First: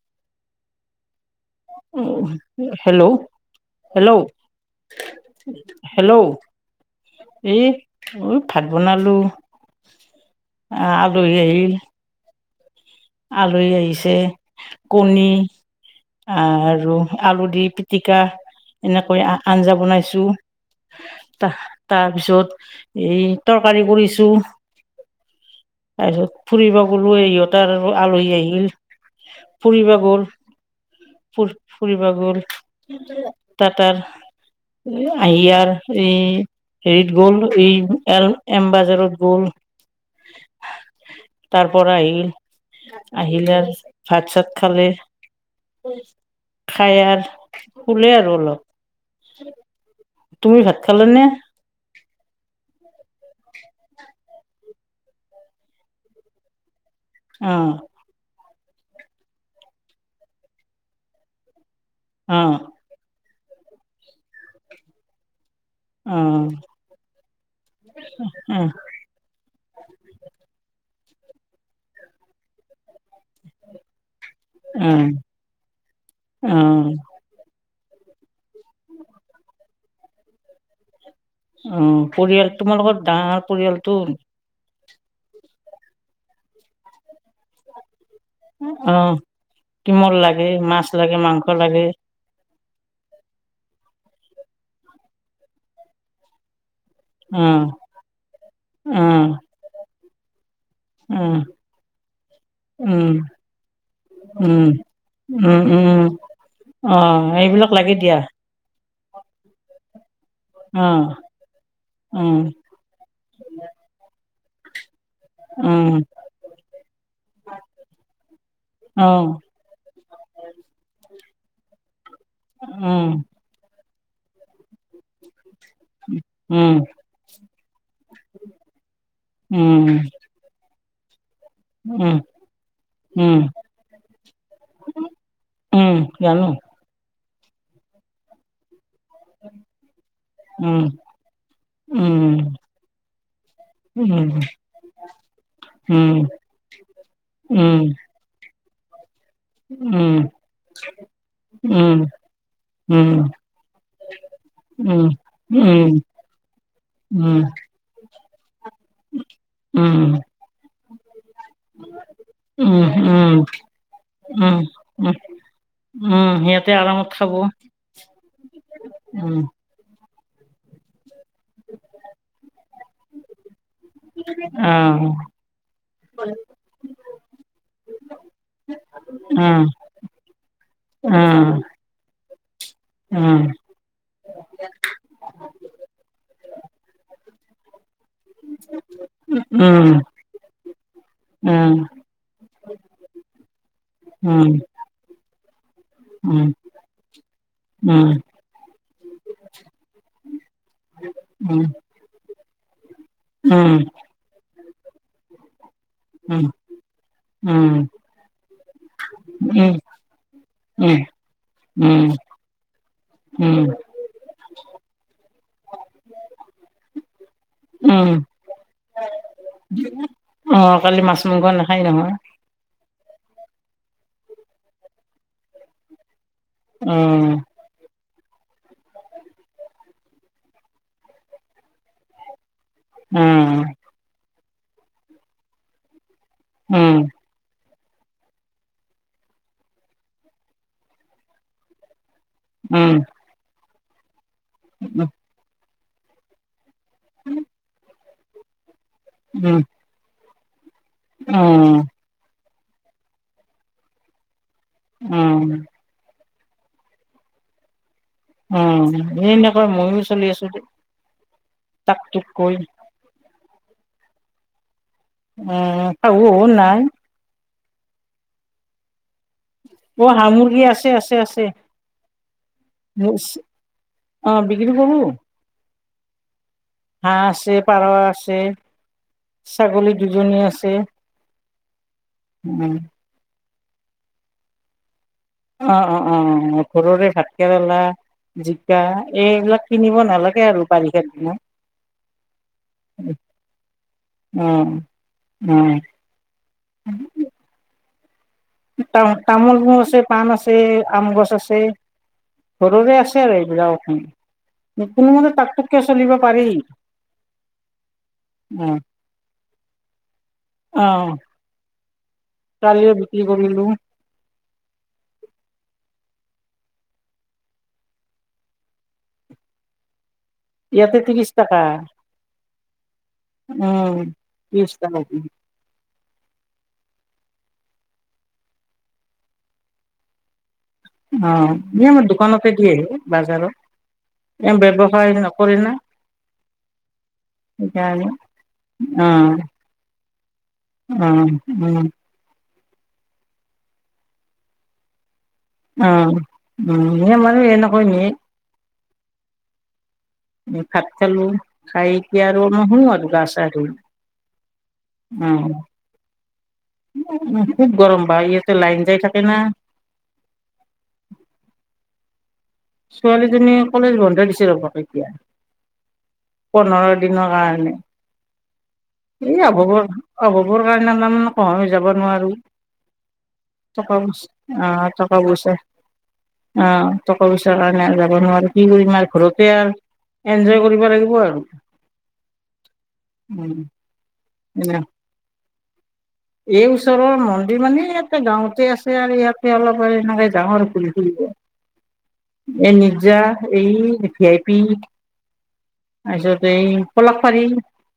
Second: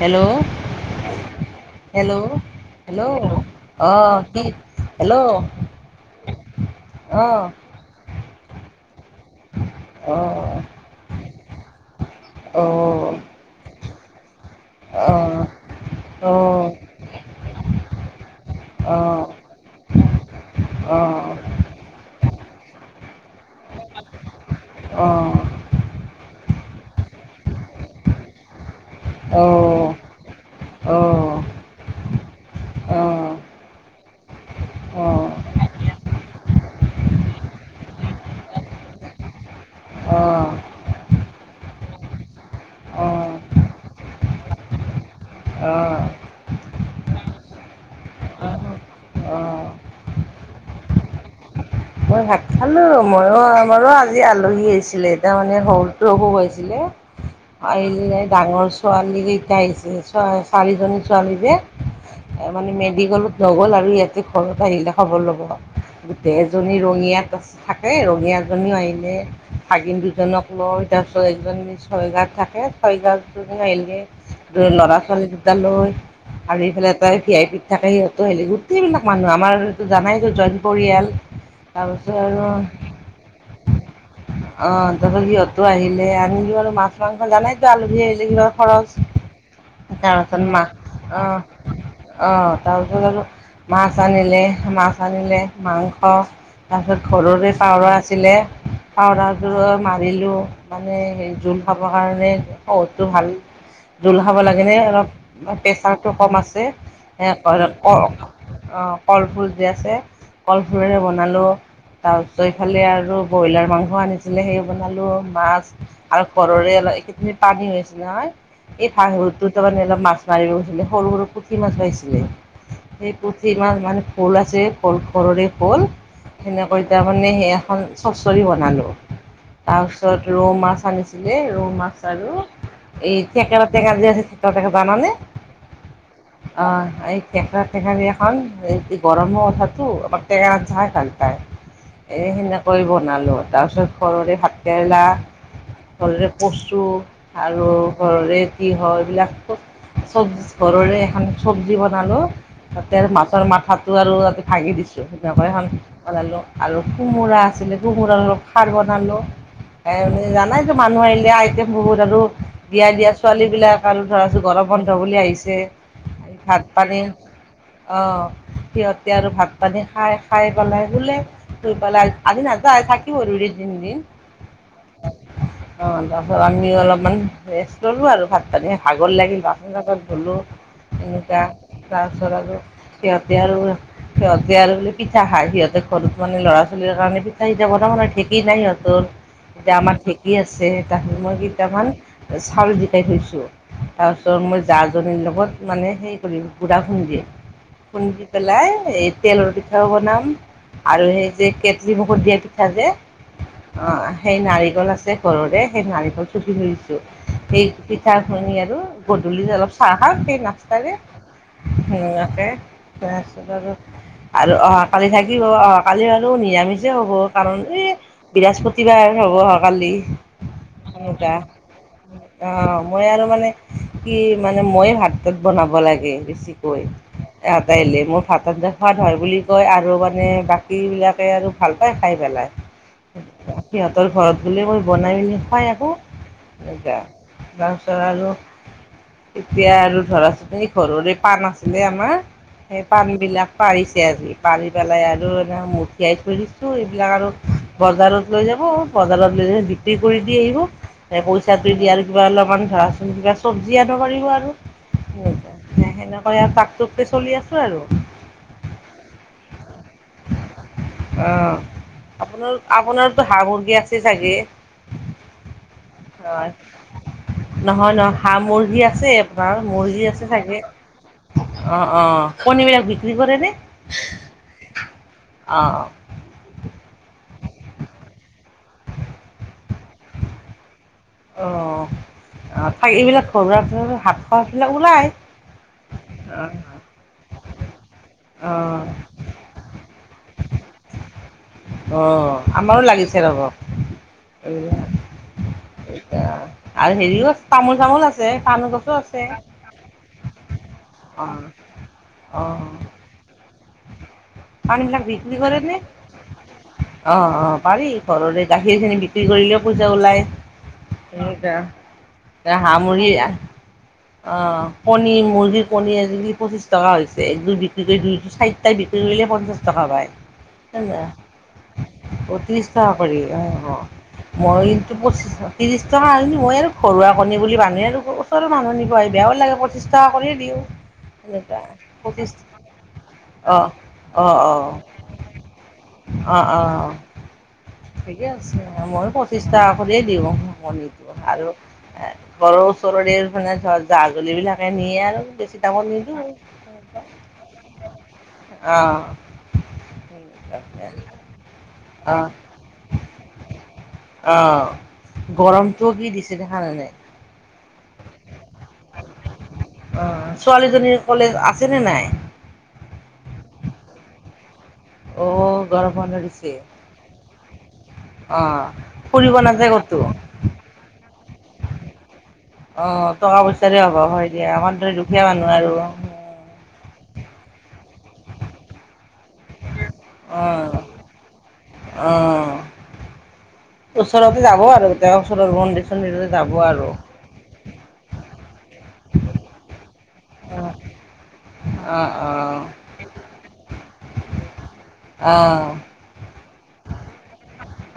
Hello. Hello um, hello, অঁ hello, কি hello hello. অঁ এই ভাত বনালো। অহ। আ আলহী আহিল! অ'। আলহী আহিছে, কণী অঁ অঁ আৰু আলু দি পিটিকা, অঁ এনেকৈ আ আঞ্জা বনাইছোঁ। অঁ অঁ তা তাৰপিছত এই তৰকাৰী কৰিছো। অঁ অঁ অঁ তাৰপিছত ফুৰিব গলো সিহঁতৰ আলহী আহিল। ফুৰিব গ'ল। ফুৰ অঁ ফুৰিবা গ'ল। তাতাৰ আহিয়াৰ এই - হেৰিত গ'ল এই এল এম বাজাৰত গ'ল। অঁ অঁ অঁ তাৰপৰা আহিল। আহিলৰ ভাত চাত খালে। খাইয়াল শুলে আৰু অলপ। তুমি ভাত খালা নে? মই ভাত খালোঁ। মইয়ো, আমাৰো আজি আলহী আহছিলে। তাৰ মানে সৰুটো অসুষ হৈছিলে! অ আহিলে ডাঙৰ ছোৱালী কেইটা আহিছে চাৰিজনী ছোৱালী যে। অ এ মানে মেডিকেলত নগ'ল আৰু ইয়াতে ঘৰত আহিলে খবৰ ল'ব, অ গোটেই - এজনী ৰঙিয়াত থাকে অ ৰঙিয়াজনীও আহিলে। ভাগিন দুজনক লৈ, তাৰপিছত এজনী ছয়গাঁওত থাকে, ছয়গাঁওত আহিলে ত অ ল'ৰা ছোৱালী দুটালৈ অ আৰু এইফালে তাই - ভি আই পিত থাকে, সিহঁতো আহিলি, গোটেইবিলাক মানুহ আমাৰ এইটো জানাই যে জইন্ট পৰিয়াল। উম, তাৰপিছত আৰু পৰিয়াল তোমালোকৰ ডাঙৰ পৰিয়ালটো। অ' তাৰপাছত সিহঁতো আহিলে, আনিলোঁ আৰু মাছ মাংস জানাইটো আলহী আহিলে কিবা - অ খৰচ, কিমল তাৰপাছত লাগে মাছ মাহ লাগে মাংস অ' লাগে - অ তাৰপিছত আৰু মাছ আনিলে মাছ আনিলে মাংস তাৰপিছত অ ঘৰৰে পাওৰা আছিলে, অ পাওৰাযোৰো মাৰিলোঁ - মানে অ সেই জোল খাবৰ কাৰণে উম সৰুটো ভাল - জোল খাব উম লাগেনে অলপ উম উম প্ৰেচাৰটো কম আছে অ হে ক এইবিলাক লাগে দিয়া ক অ কলফুল যে আছে অ কলফুলেৰে বনালো অ তাৰপিছত এইফালে আৰু - ব্ৰইলাৰ মাংস আনিছিলে, সেই বনালোঁ। মাছ অ আৰু ঘৰৰে অলপ এইকেইদিন পানী হৈছিল নহয় এই অ ভাহৰুটোত - তাৰমানে অলপ মাছ মাৰিব গৈছিলে, সৰু, সৰু পুঠি মাছ পাইছিলে। উম সেই পুঠি মাছ মানে ভোল আছে, ভোল ঘৰৰে - ভোল, উম সেনেকৈ তাৰমানে হেই এখন চৰ্ছৰি বনালোঁ। তাৰ উম পিছত ৰৌ মাছ আনিছিলে ৰৌ - মাছ উম আৰু এই উম থেকেৰা টেঙা যে আছে থেকেৰা টেঙা জানানে? উম জানো অ এই থেকেৰা টেঙা দি এখন গৰমৰ কথাতো টেঙা উম ভাল - ভাল পায়, এ উম সেনেকৈ বনালোঁ। তাৰপিছত ঘৰৰে উম ভাতকেৰেলা উম ঘৰৰে কচু আৰু উম ঘৰৰে তিয়ঁহ এইবিলাক - চব ঘৰৰে এখন চবজি বনালোঁ - তাতে আৰু মাছৰ মাথাটো আৰু ভাঙি দিছো সেনেকে এখন লো, আৰু কোমোৰা আছিলে কোমাৰ অলপ খাৰ বনালো এ জানাই - চোন মানুহ আহিলে আই - এয়া বহুত আৰু বিয়া দিয়া ছোৱালী বিলাক আৰু ধৰাছো ঘৰ বন্ধ বুলি আহিছে। উম সিহঁতে আৰামত খাব। অ সিহঁতে আৰু উম ভাত পানী খাই খাই পেলাই শুলে শুই পেলাই আজি নাযায় থাকিব দুদিন তিনদিন অ' আহ তাৰপিছত আমি অলপমান ৰেষ্ট ললো আৰু ভাত তাতে ভাগৰ লাগিল আহ বাচন চাচন ধুলো এনেকুৱা। আহ তাৰপিছত আৰু সিহঁতে আহ আৰু সিহঁতে আৰু পিঠা খাই সিহঁতে ঘৰত মানে ল'ৰা ছোৱালী কাৰণে পিঠা পনা বনাব নেকি ঢেঁকী নাই সিহঁতৰ এতিয়া উম আমাৰ ঢেঁকী আছে তাকে মই উম কেইটামান। চাউল ভিজাই থৈছো তাৰ পিছত উম মই জাজনীৰ লগত মানে। [unintelligible] উম উম খুন্দি পেলাই এই তেলৰ পিঠাও বনাম আৰু সেই যে উম কেটলি ভাপত দিয়া পিঠা যে অ। উম সেই নাৰিকল আছে ঘৰৰে সেই নাৰিকল উম উম চোচি থৈ দিছো সেই। উম পিঠা খুন্দি আৰু গধূলি অলপ চাহ খাম সেই নাস্তাৰে। উম তেনেকুৱাকে উম তাৰপিছত উম আৰু। আৰু অহাকালি থাকিব আৰু অহাকালি হলো নিৰামিষে হ'ব কাৰণ এই। উম বৃস্পতিবাৰ হ'ব অহাকালি অ কালি মাছ সেনেকা মাংস নাখায় নহয় অ' মই আৰু মানে কি মানে মই ভাত চাত বনাব লাগে বেছি কৈ অ সিহঁত আহিলে মোৰ [unintelligible] হয় বুলি কয় আৰু মানে বাকী বিলাকে আৰু ভাল পায় খাই পেলাই সিহঁতে। উম সিহঁতৰ ঘৰত গ'লে মই বনাই মেলি খাই আহো উম সনেকা তাৰপিছত আৰু এতিয়া আৰু ধৰা চোৱা সেই ঘৰৰে পাণ আছিলে আমাৰ। সেই উম পাণবিলাক পাৰিছে আজি পাৰি পেলাই আৰু এ মুঠিয়াই থৈ দিছে ত' এইবিলাক আৰু বজাৰত লৈ যাব বজাৰত লৈ উম যায় বিক্ৰী কৰি দি আহিব। পইচাটো উম দি আৰু কিবা অলপমান ধৰাচোন কিবা চব্জি আনিব পাৰিব আৰু। অ অ সেনেকোৱা সেনেকৈয়ে টাক টুককৈ চলি আছো আৰু উম, এ এনেকৈ মইয়ো অ' তোক আপোনাৰ কৈ আপোনাৰ হাঁহ মুৰ্গী আছে চাগে উম, শাহু শহুৰ হয়। নাই নহয়, নহয় হাঁহ মুৰ্গি আছে বাৰু মুৰ্গি অ', আছে হাঁহ চাগে মুৰ্গী আছে আছে আছে অ অ কণীবিলাক বিক্ৰী বিক্ৰী কৰে নে অ', বিক্ৰী কৰোঁ অ হাঁহ আছে পাৰ আছে ছাগলী দুজনী আছে অ উম, থাকিলে এইবিলাক ঘৰুৱা শাক পাচলিবিলাক ওলাই। অ অ অ অ ঘৰৰে ভাত কেৰেলা অ জিকা এইবিলাক কিনিব নালাগে আৰু বাৰিষাৰ দিনত অ আমাৰো লাগিছে ৰ'ব উম, অ। উম, এয়া আৰু হেৰিও আছে তামোল চামোল আছে পাণো তামোল তামোল মোৰ আছে পাণ আছে আম অ গছ আছে অ ঘৰৰে আছে আৰু এইবিলাকখন। পানীবিলাক বিক্ৰী কৰে নে পাৰি অ অ পাৰি ঘৰৰে অ', গাখীৰ খিনি বিক্ৰী কৰিলেও পইছা ওলায় অ এতিয়া তই কালিও সামৰি বিক্ৰী আহ কৰিলোঁ অ' কণী মুৰ্গীৰ কণী আজিকালি পঁচিশ টকা হৈছে একযোৰ বিক্ৰী কৰি দুই চাৰিটাই বিক্ৰী কৰিলে পঞ্চাশ টকা পায় ইয়াতে ত্ৰিশ টকা ত্ৰিশ টকা কৰি অ উম ত্ৰিশ মইতো টকা পঁচিছ ত্ৰিছ টকা আনি মই আৰু ঘৰুৱা কণী বুলি মানুহে আৰু ওচৰৰ মানুহ নিব আহে বেয়াও লাগে পঁচিছ টকা কৰিয়ে দিওঁ। অ এই আমাৰ দোকানতে দিয়ে বাজাৰত [unintelligible] অ' এ অ' অ' ব্যৱসায় নকৰে না অ' অ'। সেইকাৰণে ঠিকে আছে মই অ পঁচিশ টকা কৰিয়ে দিওঁ কণীটো অ আৰু উম এ। ঘৰৰ ওচৰৰে মানে ধৰা জাজলি বিলাকে নিয়ে আৰু বেছি। দামত নিদিওঁ। অ' [unintelligible] অঁ। ভাত খালো খাই এতিয়া আৰু শুও আৰু গা- চা ধুই। অ', গৰমটো কি দিছে দেখানাই নে। উ খুব গৰম বা ইয়াতো লাইন যাই থাকে না। [inaudible] অ' ছোৱালীজনীৰ কলেজ আছে নে নাই? ছোৱালীজনী কলেজ বন্ধে দিছিল। [inaudible] অ' গৰম বন্ধ দিছে। দিনৰ কাৰণে অ ফুৰিব এই নাযায় ক'তো অভাৱৰ কাৰণে মানে কহইও যাব নোৱাৰো [inaudible] অ' টকা পইচাৰে টকা অভাৱ পইচা হয় দিয়া আমাৰ অ দৰে টকা দুখীয়া পইচা মানুহ আৰু। অ' টকা পইচাৰ কাৰণে আৰু যাব নোৱাৰো কি কৰিম আৰু ঘৰতে আৰু। এনজয় কৰিব লাগিব আৰু। অঁ। উম। ওচৰতে যাব এনে আৰু কেতিয়াবা ওচৰৰ মন্দিৰ- চন্দিৰতে যাব এই আৰু। ওচৰৰ মন্দিৰ মানে ইয়াত গাঁওঁতে আছে আৰু ইয়াতে অলপ আৰু এনেকে অ গাঁৱৰ ঘূৰি ফূৰিব। অ', অ। জা এই ভি আই পি অঁ। তাৰ পিছত এই পলাকপাৰি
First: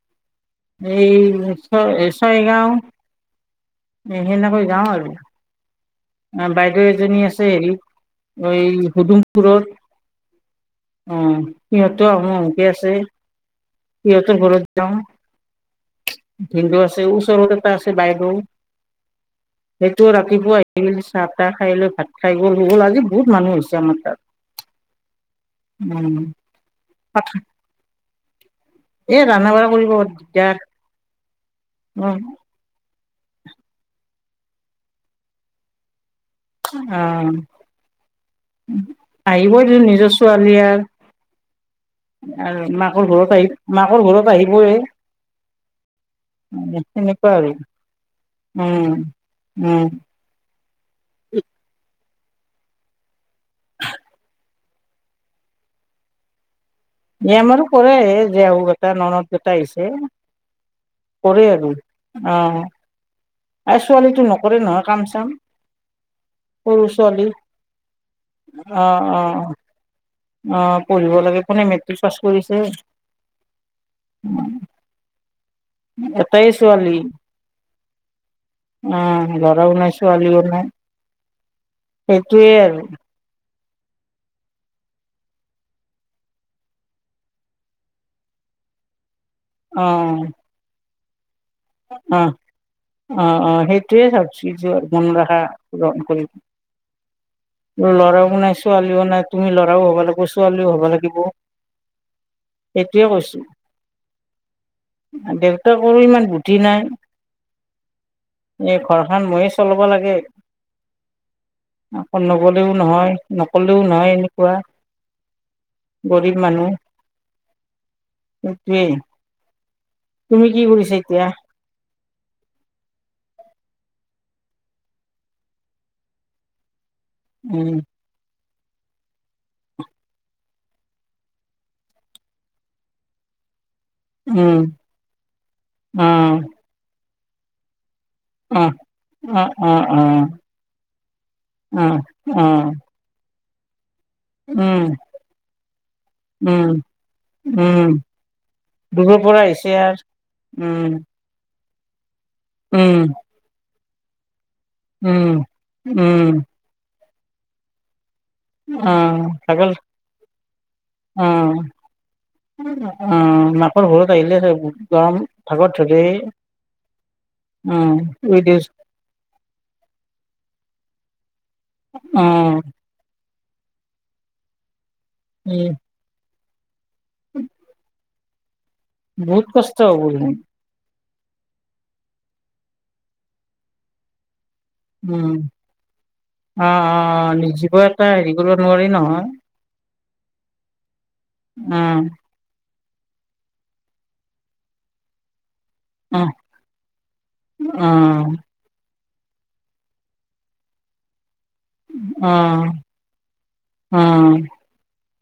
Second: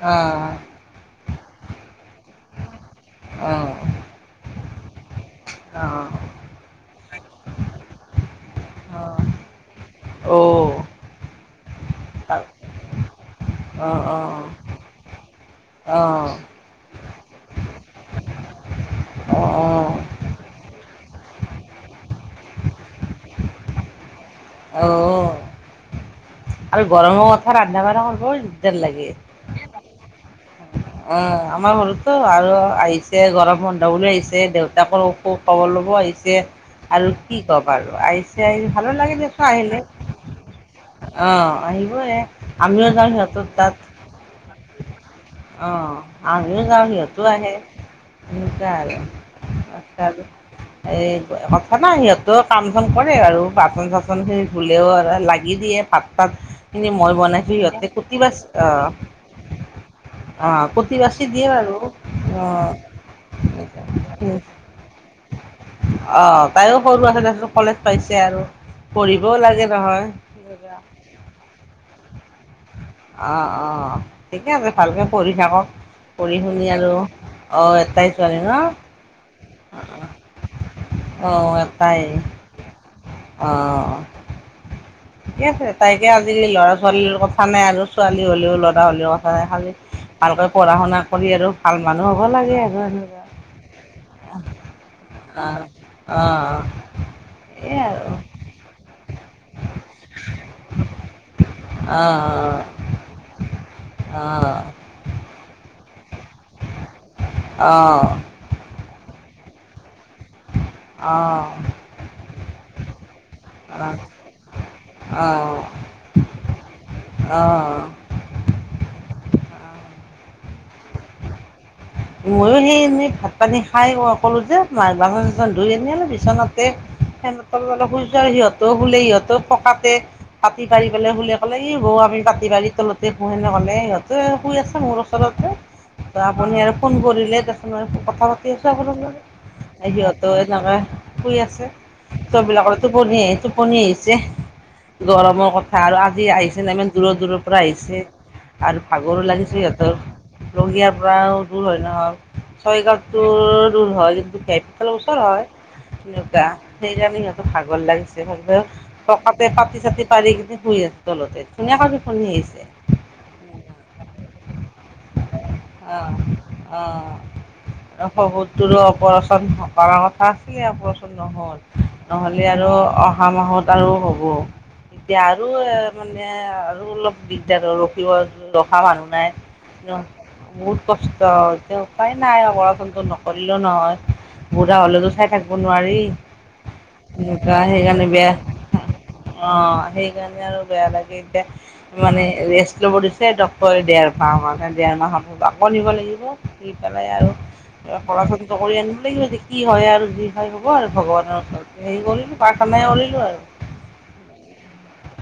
অঁ। এই ছয় - ছয়গাঁও। অঁ। সেনেকৈ যাওঁ আৰু। বাইদেউ এজনী আছে হেৰিত এই অ হুদুমপুৰত। অ' সিহঁতো আহো অহোকে আছে। অ অ সিহঁতৰ অ ঘৰত যাওঁ। অ', ভিন্দ আছে ওচৰতে এটা আছে বাইদেউ। অ'। সেইটো ৰাতিপুৱা আহিলি চাহ - তাহ খাই লৈ ভাত খাই গ'ল হৈ গ'ল আজি বহুত মানুহ হৈছে। জনমকাৰ অ', উম। [inaudible] আৰু গৰমৰ কথা ৰান্ধা বঢ়া কৰিব দিগদাৰ লাগে। ৰান্ধা বঢ়া কৰিব পাৰে ক্য অ', আমাৰ সৰুতো আৰু আহিছ গৰম বন্ধ বুলি আহিছে, দেউতাকৰ অসুখ কব ল'ব আহিছে। আৰু কি ক'ব আৰু আহিছে, আহিলে ভালো লাগে দেখোন আহিবই দে আহিলে। নিজৰ ছোৱালী আৰু অ', আহিবই - আৰু আমিও মাকৰ যাওঁ ঘৰত সিহঁতৰ আহি তাত। মাকৰ ঘৰত আহিবই। অ', আমিও যাওঁ সিহঁতো সেনেকুৱা আৰু আহে সেনেকুৱা উম আৰু। উম। [unintelligible] ত কাম- চাম কৰে আৰু বাচন- চাচন খিনি ধুলেও আৰু লাগি দিয়ে ভাত-তাত খিনি মই বনাইছো সিহঁতে কুটি-বাচ অ জতাইছে অ', কুতি-বাতি বাচি দিয়ে আৰু, অ'। এ ছোৱালীটো নকৰে নহয় কাম-চাম। অ', তাইও সৰু আছে তাছ কলেজ পাইছে আৰু, অ অ পঢ়িবও লাগে নহয়। অ পঢ়িব লাগে কোনে মেট্ৰিক পাছ কৰিছে অ অ, ঠিকে আছে ভালকে পঢ়ি থাকক! এটাই পঢ়ি-শুনি আৰু, ছোৱালী অ এটাই ছোৱালী ন? অ' লৰাও নাই ছোৱালীও নাই। অ' এটাই। সেইটোয়ে আৰু অ। ঠিকে আছে তাইকে আজিকালি ল'ৰা ছোৱালী ল' কথা নাই আৰু ছোৱালী হ'লেও লৰা হ'লেও কথা হয় খালি, অ' ভালকৈ পঢ়া-শুনা কৰি আৰু ভাল মানুহ হ'ব অ' লাগে আৰু এনেকুৱা। অ' অ' সেইটোয়ে ভাবছো মন ৰখা অ গ্ৰহণ অ। কৰি এইয়াই আৰু। লৰাও নাই ছোৱালীও নাই, তুমি ল'ৰাও হ'বা লাগিব ছোৱালীও হ'বা লাগিব। অ', সেইটোয়ে কৈছো অ। দেউতাকৰো ইমান বুধি নাই। অ এই ঘৰখন ময়ে চলাব লাগে। অ আকৌ নগ'লেও নহয়, নক'লেও নহয় এনেকুৱা। অ' গৰীব মানুহ অ' সে-টোৱেই। তুমি কি কৰিছা এতিয়া? ময়ো সেই এনেই ভাত-পানী খাই ক'লো যে বাচন- চাচন ধুই এনে অ'ল বিচনাতে সিহঁত উম অলপ শুইছু আউ সিহঁতেও শুলে সিহঁতেও পকাতে পাতি পাৰি পেলাই শুলে কলে ই বো আমি পাতি পাৰি তলতে শো সেনে ক'লে সিহ- শুই উম আছে মোৰ ওচৰতে। ত' অ' আপুনি আৰু ফোন কৰিলে দেচন কথা অ' অ' অ' সিহঁতো এনকা শুই আছে, অ' অ' [unintelligible] অ' পনি টোপনি আহিছে। উম গৰমৰ কথা আৰু আজি আহিছে উম নে ইমান দূৰৰ দূৰৰ পৰা উম আহিছে। আৰু দূৰৰ ভাগৰো পৰা লাগিছে আহিছে সিহঁতৰ। আৰ উম ৰঙিয়াৰ পৰা ও দূৰ হয় নহ, ছয় উম গাওটো দূৰ হয় কিন্তু ওচৰ উম হয়, উম তেনেকুৱা সেইকাৰণে সিহঁতৰ ভাগৰ লাগিছ অ পকাতে ভাগৰ পাটি-চাটি পাৰি কিনে শুই আছো তলতে, ধুনীয়া কৈ টোপনি আহিছ- উম', মাকৰ ঘৰত আহিলে গৰম ভাগত ধৰি অ অ', দিছ সহোতৰো অপাৰচন কৰাৰ কথা আছিল অপাৰচন নহ'ল। অ নহলে আৰু অহা মাহত বাৰু হ'ব, এতিয়া আৰু এ উম মানে আৰু অলপ দিগদাৰ আৰু ৰখিও আছো ৰখা মানুহ নাই। বহুত কষ্ট হ'ব দেখোন কষ্ট, এতিয়া উপায় নাই আৰ অচনটো নকৰিলো নহয়। বুঢ়া হলেতো চাই উম থাকব নোৱাৰি। অ অ এনেকুৱা নিৰ্জীৱ এটা সেইকাৰণে হেৰি বেয়া কৰিব নোৱাৰি নহয় অ সেইকাৰণে আৰু বেয়া লাগে। উম মানে ৰেষ্ট ল'ব দিছে ডক্তৰে দেৰ মাহ মানে দেৰ মাহত আকৌ নিব লাগিব। উম দি পেলাই আৰু পহা উম শু কৰি আনিব লাগিব যে কি হয় আৰু যি হয় হ'ব আৰু ভগৱানৰ ওচৰত। হেৰি কৰিলোঁ উম পাৰ্থনাই কৰিলোঁ আৰু, উম,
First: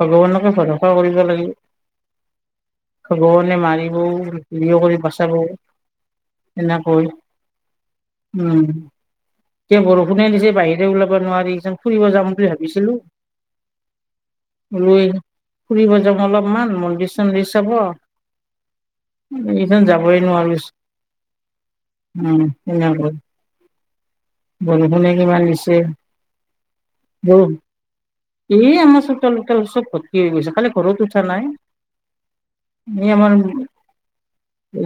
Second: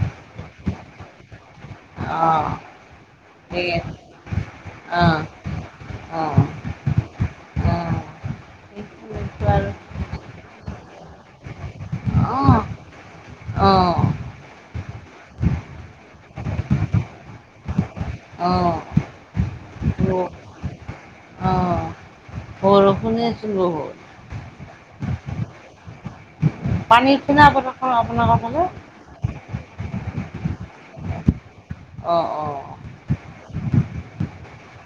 ভগৱানকে ভৰসা কৰিব লাগিব। অ, ভগৱাণে সেয়ে মাৰিবও হেৰিও কৰি অ', বচাবও, অ', অ', এনেকৈ উম সেইটো আৰু ক বো, কোনে দিছে বাহিৰে ওলাব নোৱাৰিচোন ফুৰিব যাম বুলি অ', ভাবিছিলো। অ, [unintelligible] ফুৰিব যাওঁ অলপমান মন্দিৰ চন্দিৰ চাব। অ', এইখন যাবই নোৱাৰছ উম এনে। [unintelligible] বৰষুনে কিমান দিছে, পানী কিনান আপোনাৰ ফালে? তল তল চব ভৰ্তি গৈছে খালি ঘৰত উঠা নাই, অঁ অঁ এনেই আমাৰ,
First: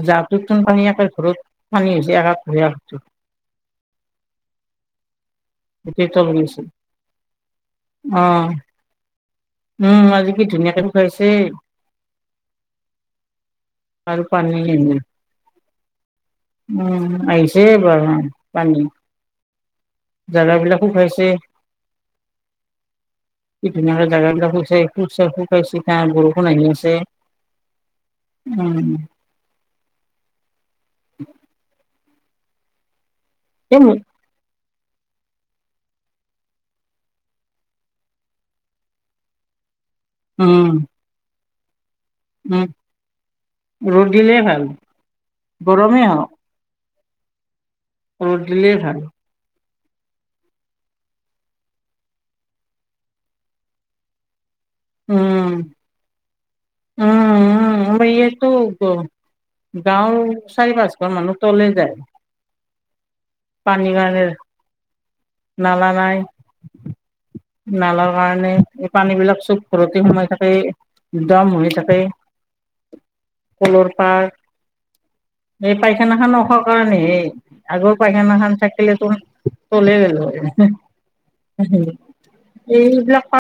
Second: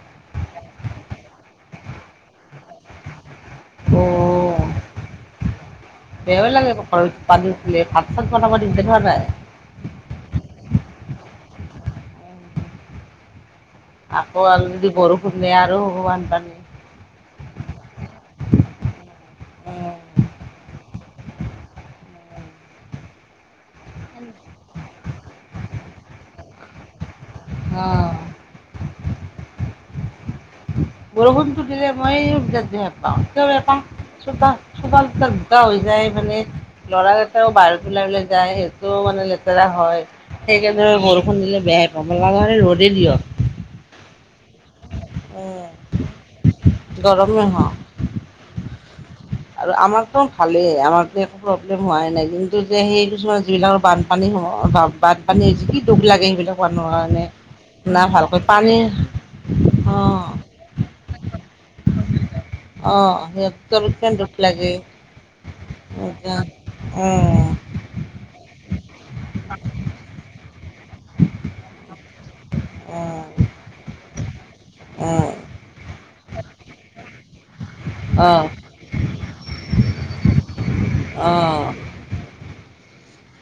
জাটোতোন পানী একে ঘৰত পানী হৈছে এক, অ' গোটেই তল বেয়াও গৈছে লাগে ঘৰত পানী হলে ভাত অ চাত বনাব দিগ দাৰি হোৱা নাই? উম আজি কি ধুনীয়াকে ঢুকাইছে, আৰু আকৌ পানী অলৰেদি বৰষুণ নে আৰু বানপানী, উম আহিছে বৰখুন পানী, জান বিলাকো খাইছে, কি ধুনীয়াক জোগাবিলাক শুইছে শুাই শু খাইছ ত বৰষুণ আহি আছে, অঁ উম বৰষুণটো দিলে মই বিৰাট বেয়া পাওঁ কিয় বেয়া এই পাওঁ, চোতা চোতাল তুতাল বোকা হৈ যায় মানে, ল'ৰা কেইটাও বাহিৰত উলাই উলাই যায় সেইটোও মানে লেতেৰা হয়। উম সেইকাৰণে বৰষুণ দিলে বেয়াই পাও, লগা হলে উম ৰ'দেই দিয়ক। ৰ'দ দিলে ভাল। অ গৰমেই হওক গৰমেহ ৰদ দিলেই ভাল। আৰু আমাকতো ভালেই আমাৰো একো প্ৰব্লেম হোৱাই নাই কিন্তু যে সেই কিছুমান যিবিলাকৰ বান্ধ, পানী বাত পানী উম যি কি দুখ লাগে সেইবিলাক হোৱা উম কাৰণে, উম না আমাৰ ভালকৈ ইয়াতো পানী অ, গাঁওৰ চাৰি পাঁচ ঘৰ মানুহ তলে যায়। অ পানীৰ সিহঁতমান কাৰণে দুখ লাগে নালা নাই এতিয়া অ, নালাৰ কাৰণে এই পানী বিলাক চব ঘৰতে সোমাই থাকে। দম হৈ থাকে কলৰ পাৰ, সেই পাইখানা খান অখাৰ কাৰণেই আগৰ পাইখানা উম খান থাকিলেতো চলেৰেলো অ অ আৰু এইবিলাক পা